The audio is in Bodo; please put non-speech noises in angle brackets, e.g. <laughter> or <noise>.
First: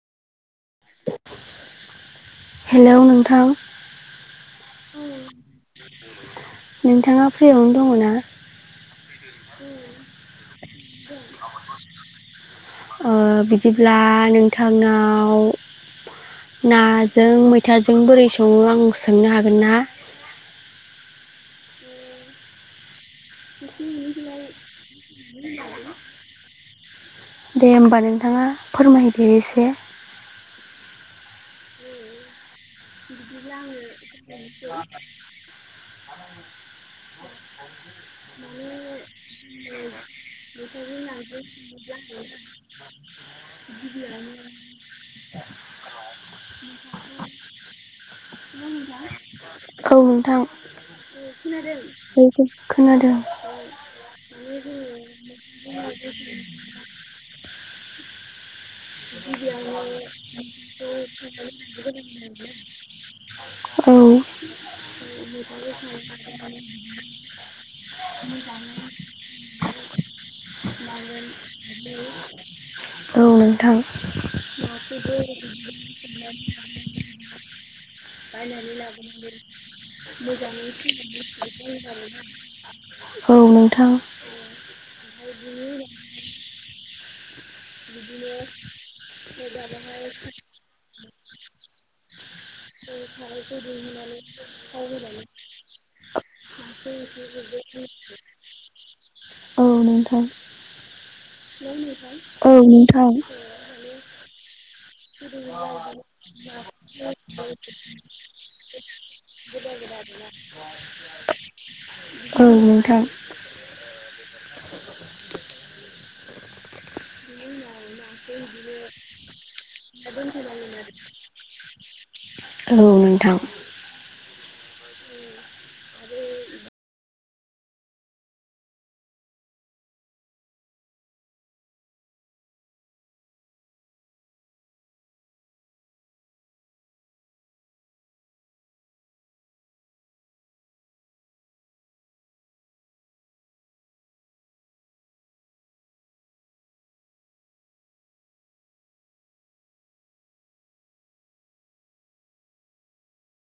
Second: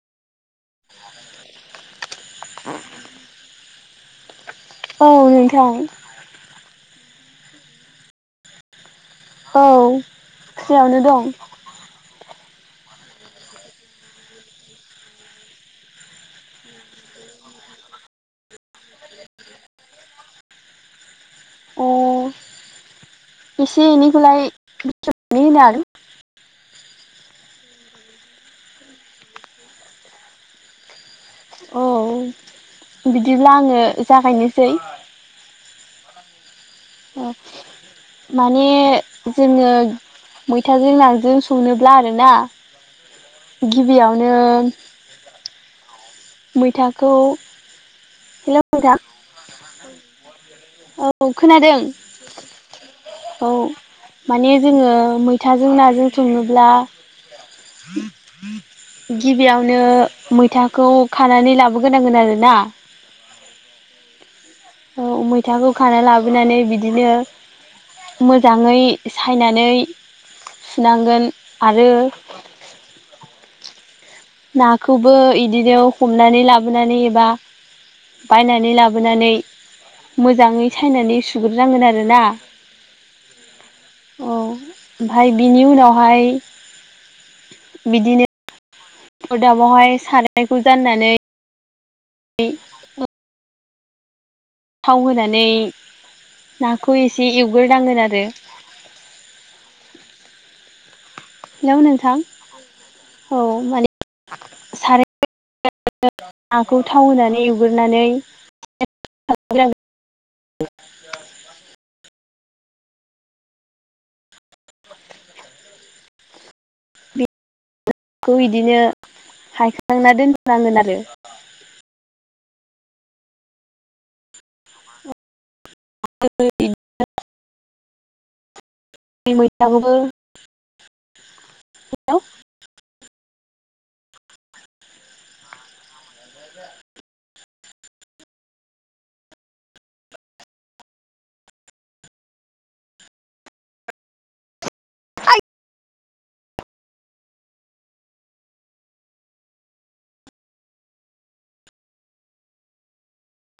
हेलौ नोंथां। औ नोंथां। नोंथाङा फ्रियावनो दङ' ना? औ फ्रियावनो दं। ओ बिदिब्ला नोंथांनाव ना जों मैथाजों बोरै सङो आं सोंनो हागोन ना? अ एसे एनैखौलाय <unintelligible> दे होमबा नोंथाङा फोरमायदो एसे। औ बिदिब्ला आङो जागायनोसै। अ माने जोङो मैथाजों नाजों सङोब्ला गिबियावनो <inaudible> मैथाखौ हेल' नोंथां औ नोंथां खोनादों औ खोनादों उम उम खोना औ <unintelligible> माने जोङो मैथाजों नाजों सङोब्ला गिबियावनो मैथाखौ खानानै लाबोग्रोनांगोन आरोना <unintelligible> <unintelligible> औ मैथाखौ खाना लाबोनानै बिदिनो मोजाङै सायनानै सुनांगोन आरो औ नोंथां नाखौबो इदिनो हमनानै लाबोनानै एबा बायनानै लाबोनानै मोजाङै सायनानै सुग्रोनांगोन आरोना मोजाङै औ नोंथां। औ ओमफाय बिनि उनावहाय बिदिनो अरदाबावहाय सारायखौ जाननानै ऐ मा सारायखौ दुंहोनानै थाव होनानै नाखौ एसे एवग्रोनांगोन आरो। औ नोंथां। हेलौ नोंथां औ नोंथां औ माने <unintelligible> <unintelligible> साराय नाखौ थाव होनानै एवग्रोनानै औ नोंथां। <inaudible> बिनि उनाव खौ इदिनो हायखांना दोनथ'नांगोन आरो। औ नोंथां। <unintelligible> ऐ मैथाखौबो <inaudible> <unintelligible>